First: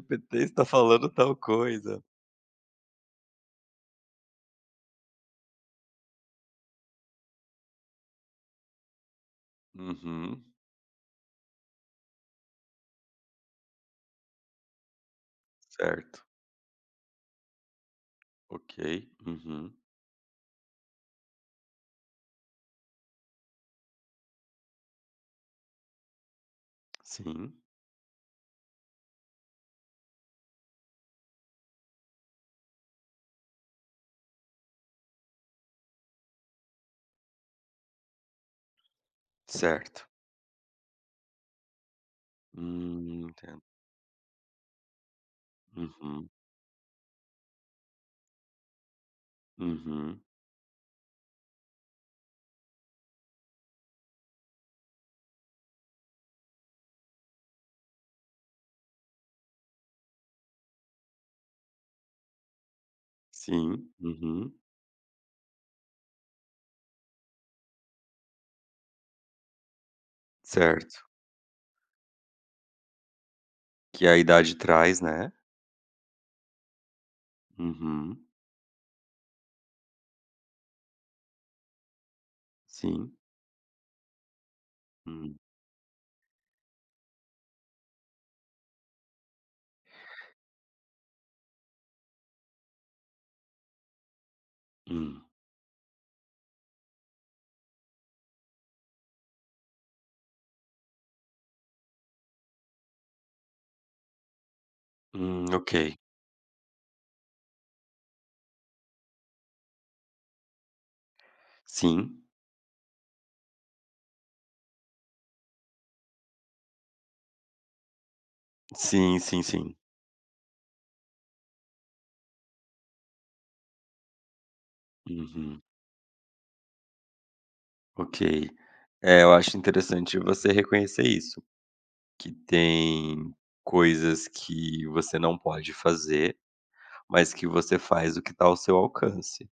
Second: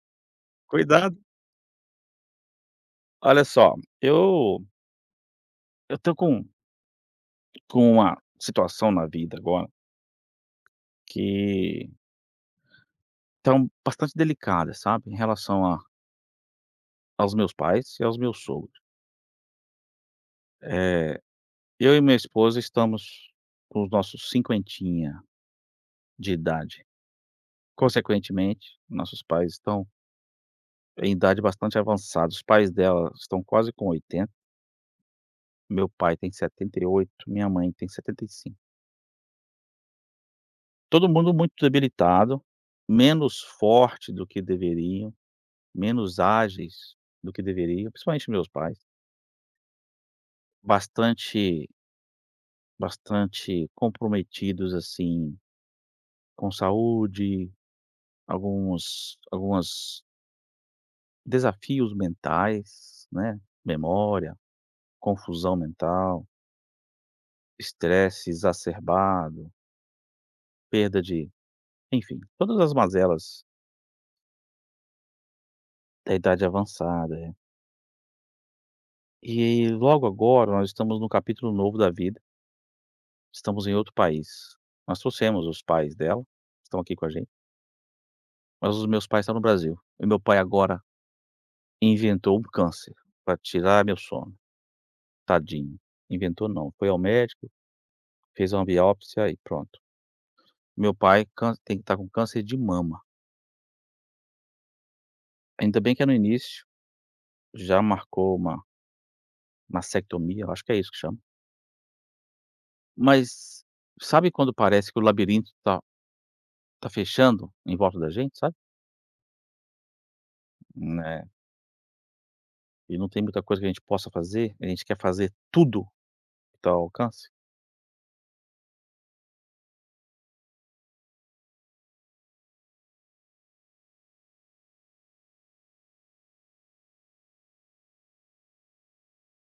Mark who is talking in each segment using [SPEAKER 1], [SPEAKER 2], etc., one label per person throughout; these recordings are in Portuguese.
[SPEAKER 1] GPT está falando
[SPEAKER 2] Cuidado.
[SPEAKER 1] tal coisa.
[SPEAKER 2] Olha só, eu eu tô com uma situação na vida agora
[SPEAKER 1] Uhum,
[SPEAKER 2] que tá um bastante delicada, sabe, em relação a
[SPEAKER 1] certo.
[SPEAKER 2] aos meus pais e aos meus
[SPEAKER 1] Ok.
[SPEAKER 2] sogros.
[SPEAKER 1] Uhum.
[SPEAKER 2] Eh, eu e minha esposa estamos com os nossos cinquentinha de idade.
[SPEAKER 1] Sim,
[SPEAKER 2] Consequentemente, nossos pais estão em idade bastante avançada. Os pais dela estão quase com 80. Meu pai tem 78. Minha mãe tem 75.
[SPEAKER 1] certo.
[SPEAKER 2] Todo mundo muito debilitado, menos
[SPEAKER 1] Entendo.
[SPEAKER 2] forte do que deveria, menos
[SPEAKER 1] Uhum,
[SPEAKER 2] ágeis do que deveriam, principalmente meus pais,
[SPEAKER 1] uhum.
[SPEAKER 2] bastante bastante comprometidos, assim, com saúde, alguns desafios mentais, né,
[SPEAKER 1] Sim,
[SPEAKER 2] memória,
[SPEAKER 1] uhum.
[SPEAKER 2] confusão mental, estresse exacerbado,
[SPEAKER 1] Certo.
[SPEAKER 2] perda de, enfim, todas as mazelas
[SPEAKER 1] Que a idade traz, né.
[SPEAKER 2] da idade avançada, é.
[SPEAKER 1] Uhum.
[SPEAKER 2] E logo agora nós estamos num capítulo novo da vida,
[SPEAKER 1] Sim.
[SPEAKER 2] estamos em outro país. Nós
[SPEAKER 1] Hum,
[SPEAKER 2] trouxemos os pais dela, estão aqui com a gente. Mas os meus pais estão no Brasil, e meu pai agora inventou um câncer para tirar meu sono,
[SPEAKER 1] hum,
[SPEAKER 2] tadinho. Inventou não, foi ao médico, fez uma biópsia e pronto. Meu pai cân tem que estar com câncer de mama.
[SPEAKER 1] ok.
[SPEAKER 2] Ainda bem que é no início, já marcou uma mastectomia, eu acho que é isso que chama.
[SPEAKER 1] Sim.
[SPEAKER 2] Mas sabe quando parece que o labirinto tá fechando em volta da gente, sabe?
[SPEAKER 1] Sim, sim, sim.
[SPEAKER 2] Né, e não tem muita coisa que a gente possa fazer, a gente quer fazer
[SPEAKER 1] Uhum.
[SPEAKER 2] tudo que tá ao alcance.
[SPEAKER 1] Ok. É, eu acho interessante você reconhecer isso, que tem coisas que você não pode fazer, mas que você faz o que está ao seu alcance,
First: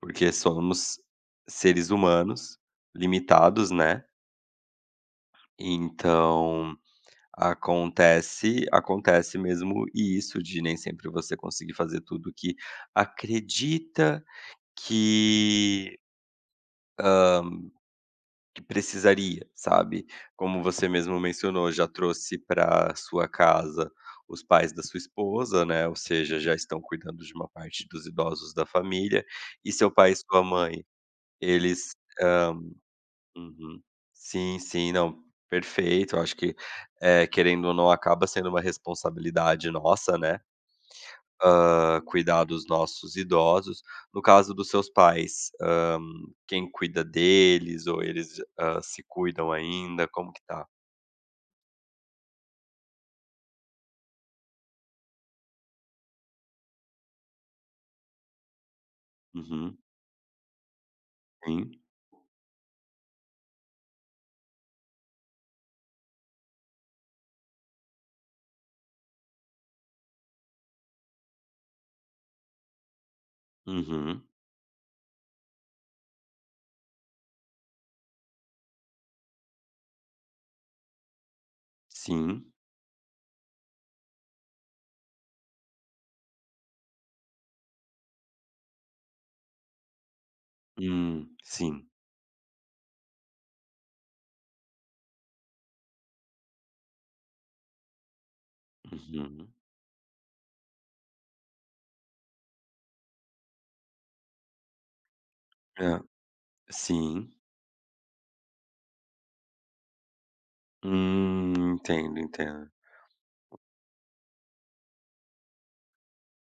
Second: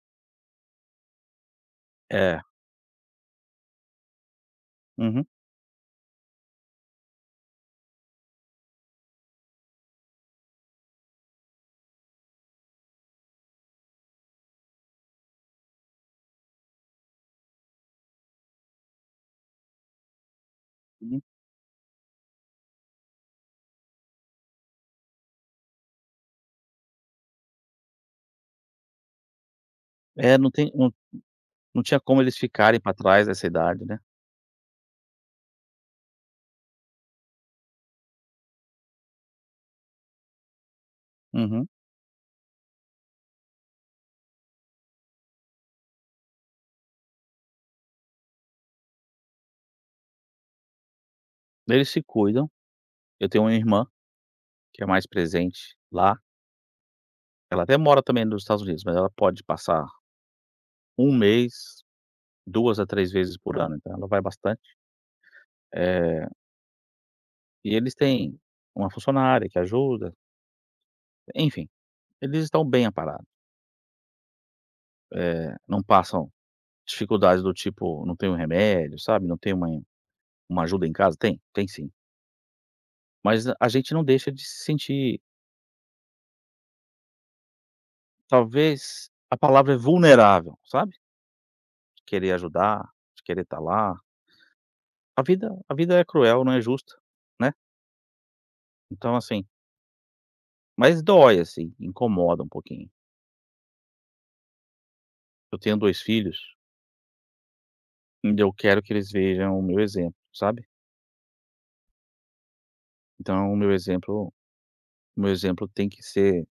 [SPEAKER 1] porque somos seres
[SPEAKER 2] É,
[SPEAKER 1] humanos limitados, né.
[SPEAKER 2] uhum,
[SPEAKER 1] Então acontece mesmo isso de nem sempre você conseguir fazer tudo que acredita que que precisaria, sabe. Como você mesmo
[SPEAKER 2] uhum.
[SPEAKER 1] mencionou, já trouxe para sua casa os pais da sua esposa, né, ou seja, já estão cuidando de uma parte dos idosos da família, e seu pai e
[SPEAKER 2] É,
[SPEAKER 1] sua
[SPEAKER 2] não tem
[SPEAKER 1] mãe.
[SPEAKER 2] não. Não
[SPEAKER 1] Eles.
[SPEAKER 2] tinha como eles
[SPEAKER 1] hã,
[SPEAKER 2] ficarem pra trás dessa
[SPEAKER 1] uhum.
[SPEAKER 2] idade, né.
[SPEAKER 1] Sim, sim, não, perfeito. Eu acho que, querendo ou não, acaba sendo uma responsabilidade nossa, né,
[SPEAKER 2] Uhum.
[SPEAKER 1] cuidar dos nossos idosos. No caso dos seus pais, quem cuida deles ou eles, se cuidam ainda? Como que tá?
[SPEAKER 2] Eles se cuidam. Eu tenho uma irmã que é mais presente lá. Ela até mora também nos Estados Unidos, mas ela pode
[SPEAKER 1] Uhum,
[SPEAKER 2] passar um
[SPEAKER 1] sim.
[SPEAKER 2] mês, 2 a 3 vezes por ano, então ela vai bastante. Eh, e eles têm uma funcionária que ajuda, enfim, eles estão bem amparados.
[SPEAKER 1] Uhum,
[SPEAKER 2] Não passam dificuldades do tipo: "Não tem um remédio", sabe, "Não tem uma ajuda em casa". Tem, tem sim.
[SPEAKER 1] sim.
[SPEAKER 2] Mas a gente não deixa de se sentir, talvez a palavra é vulnerável, sabe?
[SPEAKER 1] Sim.
[SPEAKER 2] Querer ajudar, de querer estar lá. A vida é cruel, não é justa, né. Então, assim,
[SPEAKER 1] Uhum.
[SPEAKER 2] mas dói, assim, incomoda um pouquinho. Eu tenho 2
[SPEAKER 1] Hã,
[SPEAKER 2] filhos,
[SPEAKER 1] sim.
[SPEAKER 2] e eu quero que eles vejam o meu exemplo, sabe.
[SPEAKER 1] Entendo, entendo.
[SPEAKER 2] Então, o meu exemplo tem que ser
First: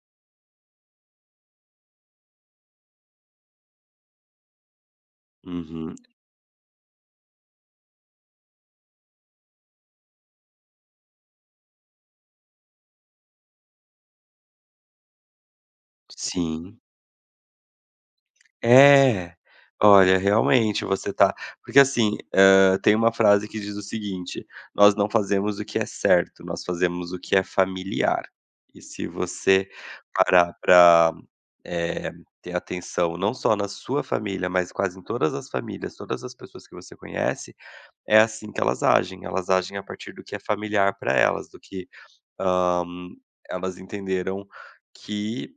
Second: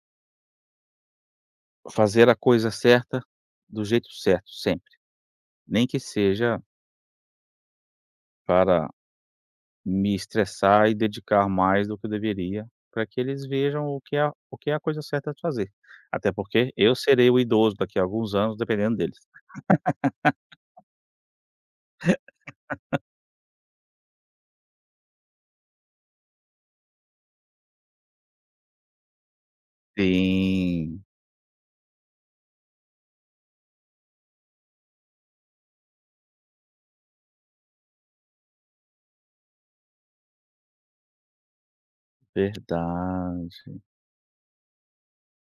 [SPEAKER 2] fazer a coisa certa do jeito certo, sempre. Nem
[SPEAKER 1] Uhum,
[SPEAKER 2] que seja para me estressar e dedicar mais do que eu deveria, para que eles vejam o que é a coisa certa de fazer. Até porque
[SPEAKER 1] sim.
[SPEAKER 2] eu serei o idoso daqui a alguns anos dependendo deles.
[SPEAKER 1] É. Olha, realmente você tá, porque assim, tem uma frase que diz o seguinte: "Nós não fazemos o que é certo, nós fazemos o que é familiar". E se você parar
[SPEAKER 2] Sim,
[SPEAKER 1] para ter atenção não só na sua família, mas quase em todas as famílias, todas as pessoas que você conhece, é assim que elas agem. Elas agem a partir do que é familiar para elas, do que, hã,
[SPEAKER 2] verdade.
[SPEAKER 1] elas entenderam que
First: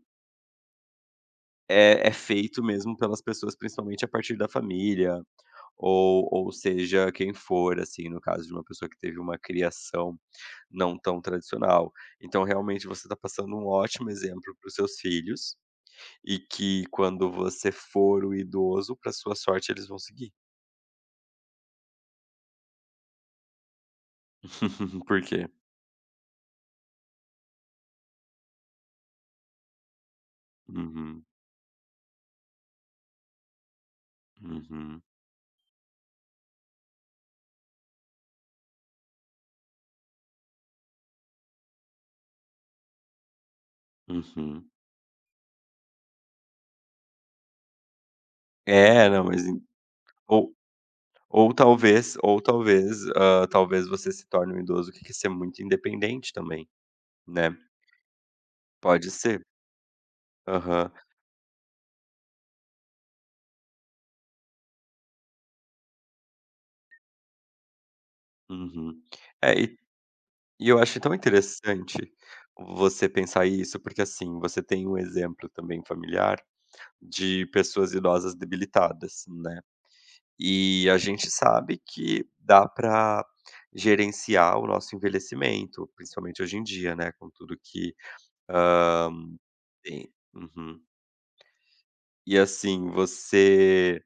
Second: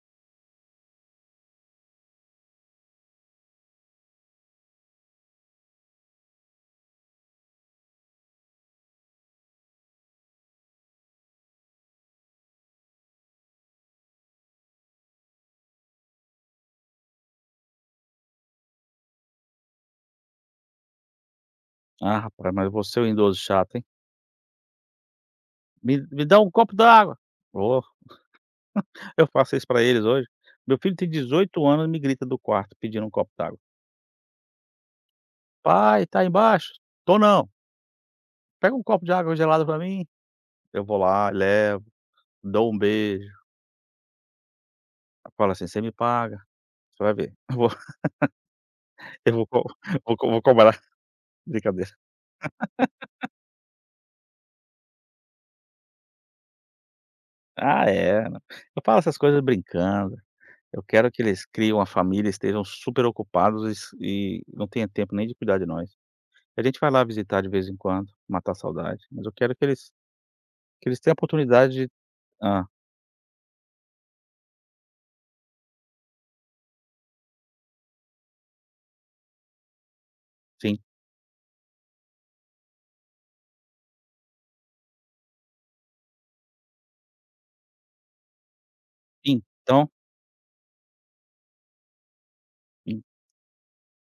[SPEAKER 1] é feito mesmo pelas pessoas, principalmente a partir da família, ou seja quem for, assim, no caso de uma pessoa que teve uma criação não tão tradicional. Então, realmente, você está passando um ótimo exemplo para os seus filhos, e que quando você for o idoso, para sua sorte, eles vão seguir.
[SPEAKER 2] Ah, rapaz, mas você é um idoso chato, hein.
[SPEAKER 1] Por quê?
[SPEAKER 2] "Me dá um copo d'água!" Ô, eu faço isso pra eles hoje. Meu filho tem
[SPEAKER 1] Uhum,
[SPEAKER 2] 18 anos e me grita do quarto pedindo um copo d'água.
[SPEAKER 1] uhum,
[SPEAKER 2] "Pai, tá aí embaixo?" "Tô não. Pega um copo de água gelada pra mim." Eu vou lá, levo, dou um beijo,
[SPEAKER 1] uhum.
[SPEAKER 2] fala assim: "Você me paga, você vai ver."
[SPEAKER 1] É, não, mas en
[SPEAKER 2] Eu vou co vou co vou
[SPEAKER 1] ou
[SPEAKER 2] cobrar." Brincadeira.
[SPEAKER 1] ou talvez, hã, talvez você se torne um idoso que quer ser muito independente também, né.
[SPEAKER 2] Ah, é, não. Eu falo
[SPEAKER 1] Pode
[SPEAKER 2] essas coisas
[SPEAKER 1] ser.
[SPEAKER 2] brincando. Eu
[SPEAKER 1] Aham.
[SPEAKER 2] quero que eles criem uma família, estejam super ocupados e não tenha tempo nem de cuidar de nós. A gente vai lá visitar de vez em quando, matar a
[SPEAKER 1] Uhum.
[SPEAKER 2] saudade, mas eu
[SPEAKER 1] É,
[SPEAKER 2] quero que
[SPEAKER 1] e
[SPEAKER 2] eles
[SPEAKER 1] e eu
[SPEAKER 2] que eles
[SPEAKER 1] acho
[SPEAKER 2] tenham a
[SPEAKER 1] tão
[SPEAKER 2] oportunidade de
[SPEAKER 1] interessante
[SPEAKER 2] ah
[SPEAKER 1] você pensar isso, porque, assim, você tem um exemplo também familiar de pessoas idosas debilitadas, né.
[SPEAKER 2] sim.
[SPEAKER 1] E a gente sabe que dá para gerenciar o nosso envelhecimento, principalmente hoje em dia, né, com tudo que, hã,
[SPEAKER 2] Então,
[SPEAKER 1] tem. Uhum. E, assim,
[SPEAKER 2] e
[SPEAKER 1] você,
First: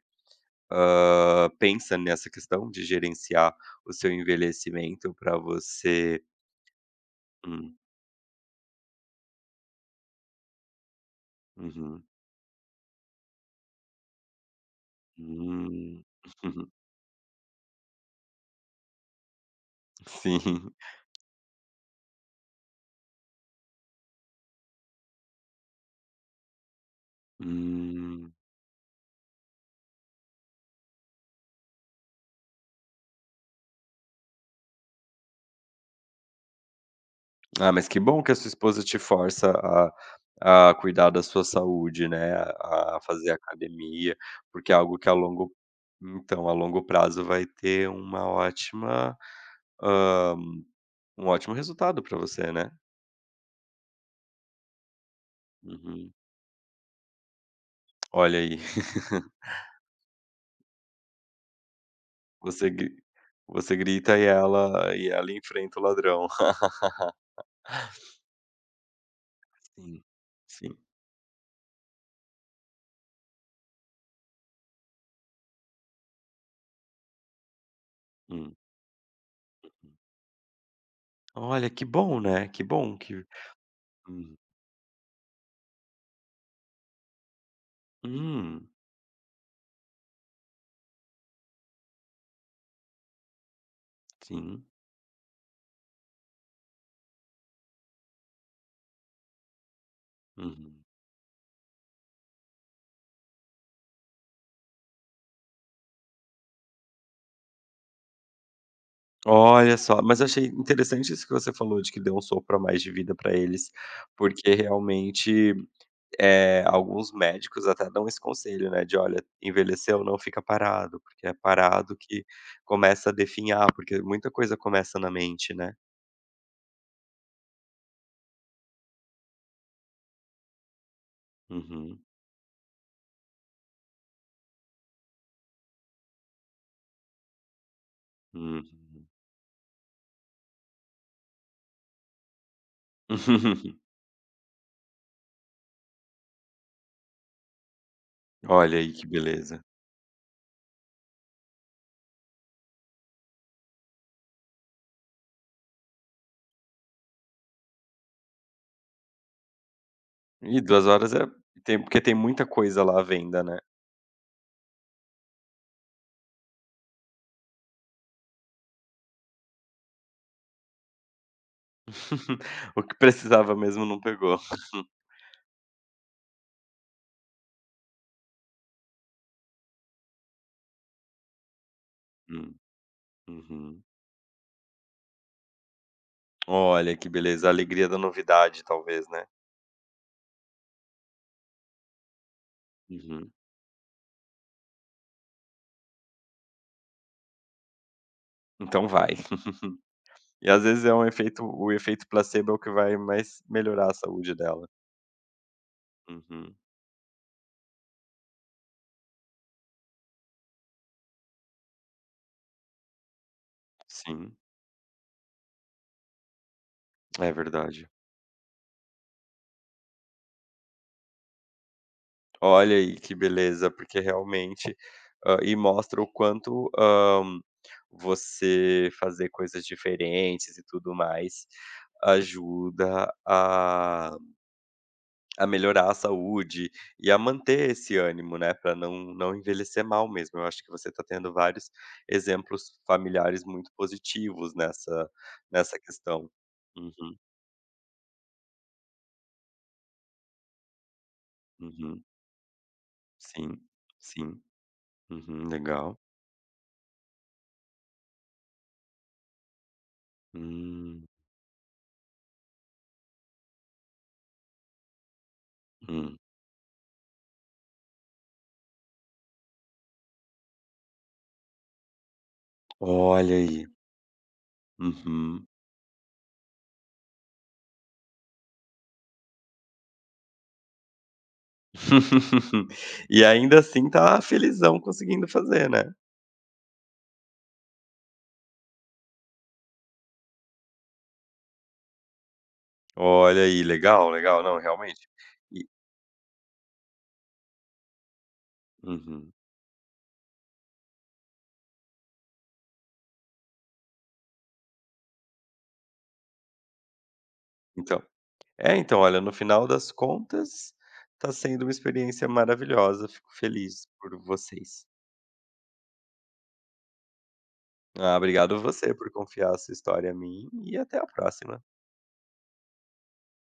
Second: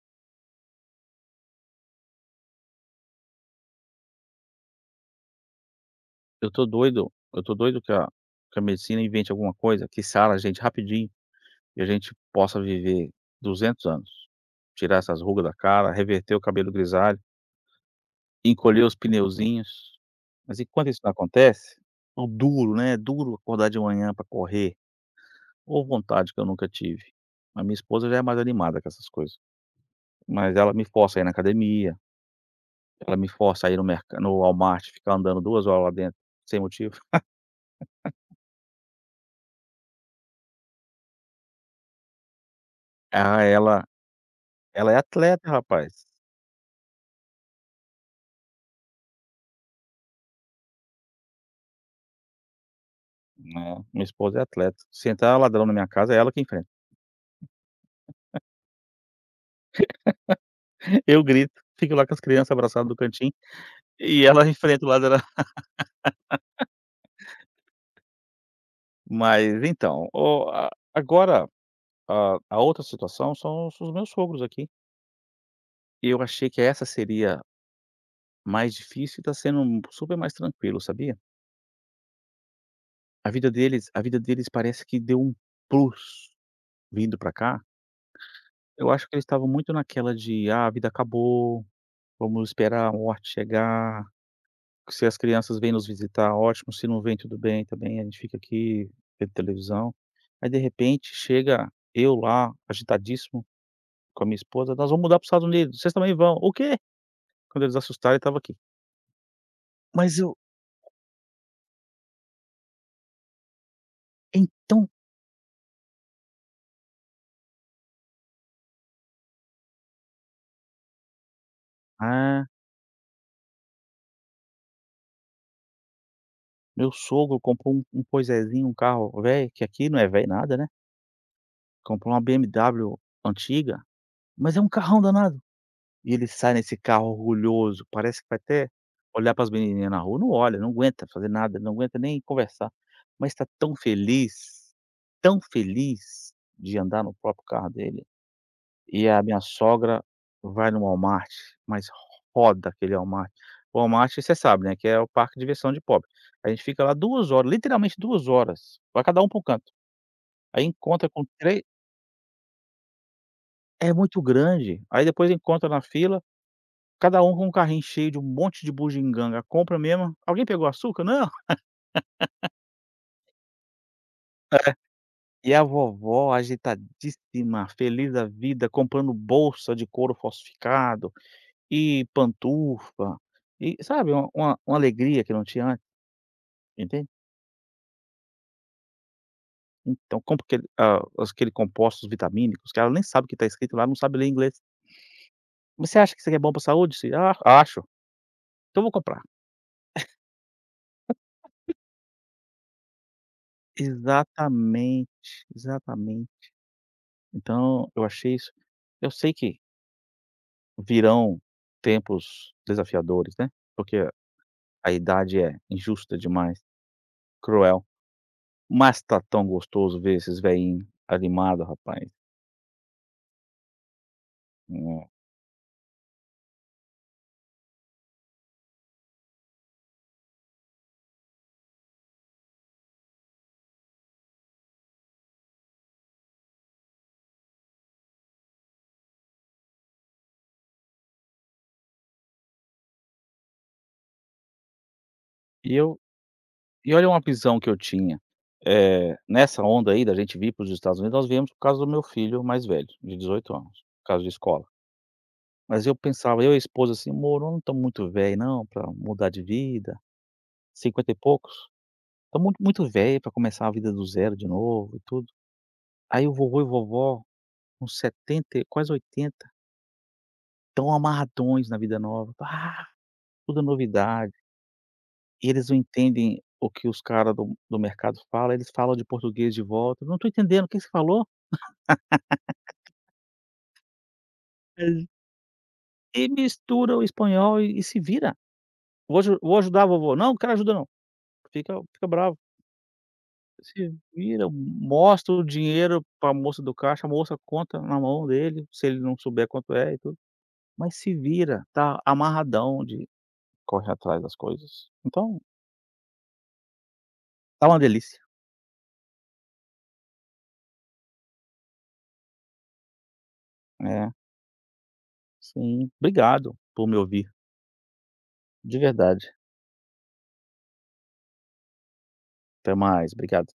[SPEAKER 1] pensa nessa questão de gerenciar o seu envelhecimento para você.
[SPEAKER 2] eu tô doido eu tô
[SPEAKER 1] hum.
[SPEAKER 2] doido que a medicina invente alguma coisa que sara a gente rapidinho e a
[SPEAKER 1] Uhum.
[SPEAKER 2] gente possa viver 200 anos. Tirar essas rugas da cara,
[SPEAKER 1] Hum.
[SPEAKER 2] reverter o cabelo grisalho, encolher os pneuzinhos. Mas
[SPEAKER 1] Sim.
[SPEAKER 2] enquanto isso não acontece, é duro, né, é duro acordar de manhã para correr. Ou vontade que eu nunca tive. A minha esposa já é
[SPEAKER 1] Hum.
[SPEAKER 2] mais animada com essas coisas, mas ela me força a ir na academia, ela me força a ir no Walmart, ficar andando 2 horas lá dentro, sem motivo.
[SPEAKER 1] Ah, mas que bom que a sua esposa te força a cuidar da sua saúde, né, a fazer
[SPEAKER 2] Ah, ela
[SPEAKER 1] academia, porque é
[SPEAKER 2] ela é
[SPEAKER 1] algo que
[SPEAKER 2] atleta rapaz,
[SPEAKER 1] a longo prazo vai ter uma ótima, hã, um ótimo resultado para você, né.
[SPEAKER 2] né, minha esposa é atleta. Se entrar ladrão na minha casa,
[SPEAKER 1] Uhum.
[SPEAKER 2] é ela que enfrenta.
[SPEAKER 1] Olha aí,
[SPEAKER 2] Eu grito, fico lá com as crianças
[SPEAKER 1] você
[SPEAKER 2] abraçadas no
[SPEAKER 1] gri
[SPEAKER 2] cantinho,
[SPEAKER 1] você grita e
[SPEAKER 2] e ela enfrenta o
[SPEAKER 1] ela e
[SPEAKER 2] ladrão.
[SPEAKER 1] ela enfrenta o ladrão.
[SPEAKER 2] Mas
[SPEAKER 1] Sim,
[SPEAKER 2] então, o a
[SPEAKER 1] sim.
[SPEAKER 2] agora, a outra situação são os meus sogros aqui. Eu achei que essa seria
[SPEAKER 1] Hum.
[SPEAKER 2] mais difícil e tá sendo um
[SPEAKER 1] Hum.
[SPEAKER 2] super mais tranquilo, sabia?
[SPEAKER 1] Olha, que bom, né, que bom que.
[SPEAKER 2] A vida deles a vida
[SPEAKER 1] Hum.
[SPEAKER 2] deles parece que deu um plus vindo pra cá.
[SPEAKER 1] Hum,
[SPEAKER 2] Eu acho que eles estavam muito naquela de: "Ah, a vida acabou, vamos esperar a morte chegar,
[SPEAKER 1] sim.
[SPEAKER 2] se as crianças vêm nos visitar, ótimo, se não vêm, tudo bem também, a gente fica aqui vendo televisão". Aí, de
[SPEAKER 1] Uhum.
[SPEAKER 2] repente, chega eu lá, agitadíssimo, com a minha esposa: "Nós vamos mudar para os Estados Unidos, vocês também vão." "O quê?" Quando eles assustaram, eu estava aqui.
[SPEAKER 1] Olha só,
[SPEAKER 2] Mas
[SPEAKER 1] mas eu
[SPEAKER 2] eu
[SPEAKER 1] achei interessante isso que você falou de que deu um sopro a mais de vida para eles, porque
[SPEAKER 2] então
[SPEAKER 1] realmente, alguns médicos até dão esse conselho, né, de: "Olha, envelheceu, não fica parado, porque é parado que
[SPEAKER 2] ah.
[SPEAKER 1] começa a definhar", porque muita coisa começa na mente, né.
[SPEAKER 2] Meu sogro comprou um poisézinho, um carro velho, que aqui não é velho nada, né,
[SPEAKER 1] Uhum,
[SPEAKER 2] comprou uma BMW antiga, mas é um carrão danado. E ele sai nesse carro orgulhoso, parece que vai até
[SPEAKER 1] uhum.
[SPEAKER 2] olhar para as menininhas na rua, não olha, não aguenta fazer nada, não aguenta nem conversar, mas está tão feliz de andar no próprio carro dele.
[SPEAKER 1] Olha aí que
[SPEAKER 2] E a minha
[SPEAKER 1] beleza.
[SPEAKER 2] sogra vai no Walmart, mas roda aquele Walmart. O Walmart, você sabe, né, que é o parque de diversão de pobre. A gente fica lá 2 horas, literalmente 2 horas, vai cada um para um canto.
[SPEAKER 1] E
[SPEAKER 2] Aí
[SPEAKER 1] duas
[SPEAKER 2] encontra
[SPEAKER 1] horas
[SPEAKER 2] com três,
[SPEAKER 1] tem, porque tem muita coisa lá à venda, né.
[SPEAKER 2] é muito grande. Aí depois encontra na fila, cada um com um carrinho cheio de um monte de bugiganga, compra mesmo. "Alguém pegou açúcar?" "Não".
[SPEAKER 1] O que precisava mesmo não pegou.
[SPEAKER 2] E a vovó agitadíssima, feliz da vida, comprando bolsa de couro falsificado e
[SPEAKER 1] Hum.
[SPEAKER 2] pantufa, e
[SPEAKER 1] Uhum.
[SPEAKER 2] sabe, uma alegria que não tinha.
[SPEAKER 1] Olha
[SPEAKER 2] Entende?
[SPEAKER 1] que beleza, a alegria da novidade talvez, né.
[SPEAKER 2] Então, compra aquele compostos vitamínicos, os cara nem sabe o
[SPEAKER 1] Uhum.
[SPEAKER 2] que está escrito lá, não sabe ler inglês. Mas "Você acha que isso aqui é bom para a saúde?" "Sim, acho. Então
[SPEAKER 1] Então
[SPEAKER 2] vou
[SPEAKER 1] vai.
[SPEAKER 2] comprar".
[SPEAKER 1] E às vezes é um efeito o efeito placebo é o que vai mais melhorar a saúde dela.
[SPEAKER 2] Exatamente, exatamente.
[SPEAKER 1] Uhum.
[SPEAKER 2] Então, eu achei isso, eu sei que virão tempos desafiadores, né, porque
[SPEAKER 1] Sim,
[SPEAKER 2] a idade é injusta demais,
[SPEAKER 1] é
[SPEAKER 2] cruel,
[SPEAKER 1] verdade.
[SPEAKER 2] mas tá tão gostoso ver esses velhinhos animados, rapaz.
[SPEAKER 1] Olha aí que beleza, porque realmente,
[SPEAKER 2] Hum.
[SPEAKER 1] e mostra o quanto, você fazer coisas diferentes e tudo mais, ajuda a melhorar a saúde e a manter esse ânimo, né, para não envelhecer mal mesmo. Eu acho que você está tendo vários exemplos familiares muito positivos nessa
[SPEAKER 2] E
[SPEAKER 1] nessa
[SPEAKER 2] eu
[SPEAKER 1] questão.
[SPEAKER 2] E olha
[SPEAKER 1] Uhum,
[SPEAKER 2] uma visão que eu tinha, nessa onda aí da gente vir para os Estados Unidos, nós viemos por causa do meu
[SPEAKER 1] uhum.
[SPEAKER 2] filho mais velho, de 18
[SPEAKER 1] Sim,
[SPEAKER 2] anos, por causa de
[SPEAKER 1] sim.
[SPEAKER 2] escola.
[SPEAKER 1] Uhum,
[SPEAKER 2] Mas eu
[SPEAKER 1] legal.
[SPEAKER 2] pensava, eu e a esposa assim: "Amor, nós não estamos muito velho não para mudar de vida,
[SPEAKER 1] Hum,
[SPEAKER 2] 50 e poucos, estamos muito muito velho para começar a vida do zero de novo e tudo".
[SPEAKER 1] hum.
[SPEAKER 2] Aí o vovô e vovó, uns 70 e quase 80, tão amarradões na vida nova, tá,
[SPEAKER 1] Olha
[SPEAKER 2] tudo é
[SPEAKER 1] aí.
[SPEAKER 2] novidade,
[SPEAKER 1] Uhum.
[SPEAKER 2] e eles não entendem o que os cara do mercado fala, eles falam de português de volta: "Não estou entendendo, o que que você falou?"
[SPEAKER 1] E ainda assim tá felizão
[SPEAKER 2] E
[SPEAKER 1] conseguindo fazer, né.
[SPEAKER 2] mistura o espanhol e se vira. "Vou ajudar a vovô", "Não, não quero ajuda não", fica bravo.
[SPEAKER 1] Olha aí,
[SPEAKER 2] Se
[SPEAKER 1] legal, legal.
[SPEAKER 2] vira,
[SPEAKER 1] Não, realmente.
[SPEAKER 2] mostra o
[SPEAKER 1] E
[SPEAKER 2] dinheiro pra moça do caixa, a moça conta na mão dele, se ele não
[SPEAKER 1] uhum.
[SPEAKER 2] souber quanto é e tudo. Mas se vira, tá amarradão de correr atrás das coisas. Então, tá uma
[SPEAKER 1] Então
[SPEAKER 2] delícia.
[SPEAKER 1] É, então, olha, no final das contas, tá sendo uma experiência maravilhosa. Fico feliz
[SPEAKER 2] É,
[SPEAKER 1] por vocês.
[SPEAKER 2] sim. Obrigado por me ouvir,
[SPEAKER 1] Ah, obrigado
[SPEAKER 2] de
[SPEAKER 1] você por
[SPEAKER 2] verdade.
[SPEAKER 1] confiar a sua história a mim e até a próxima.
[SPEAKER 2] Até mais, obrigado.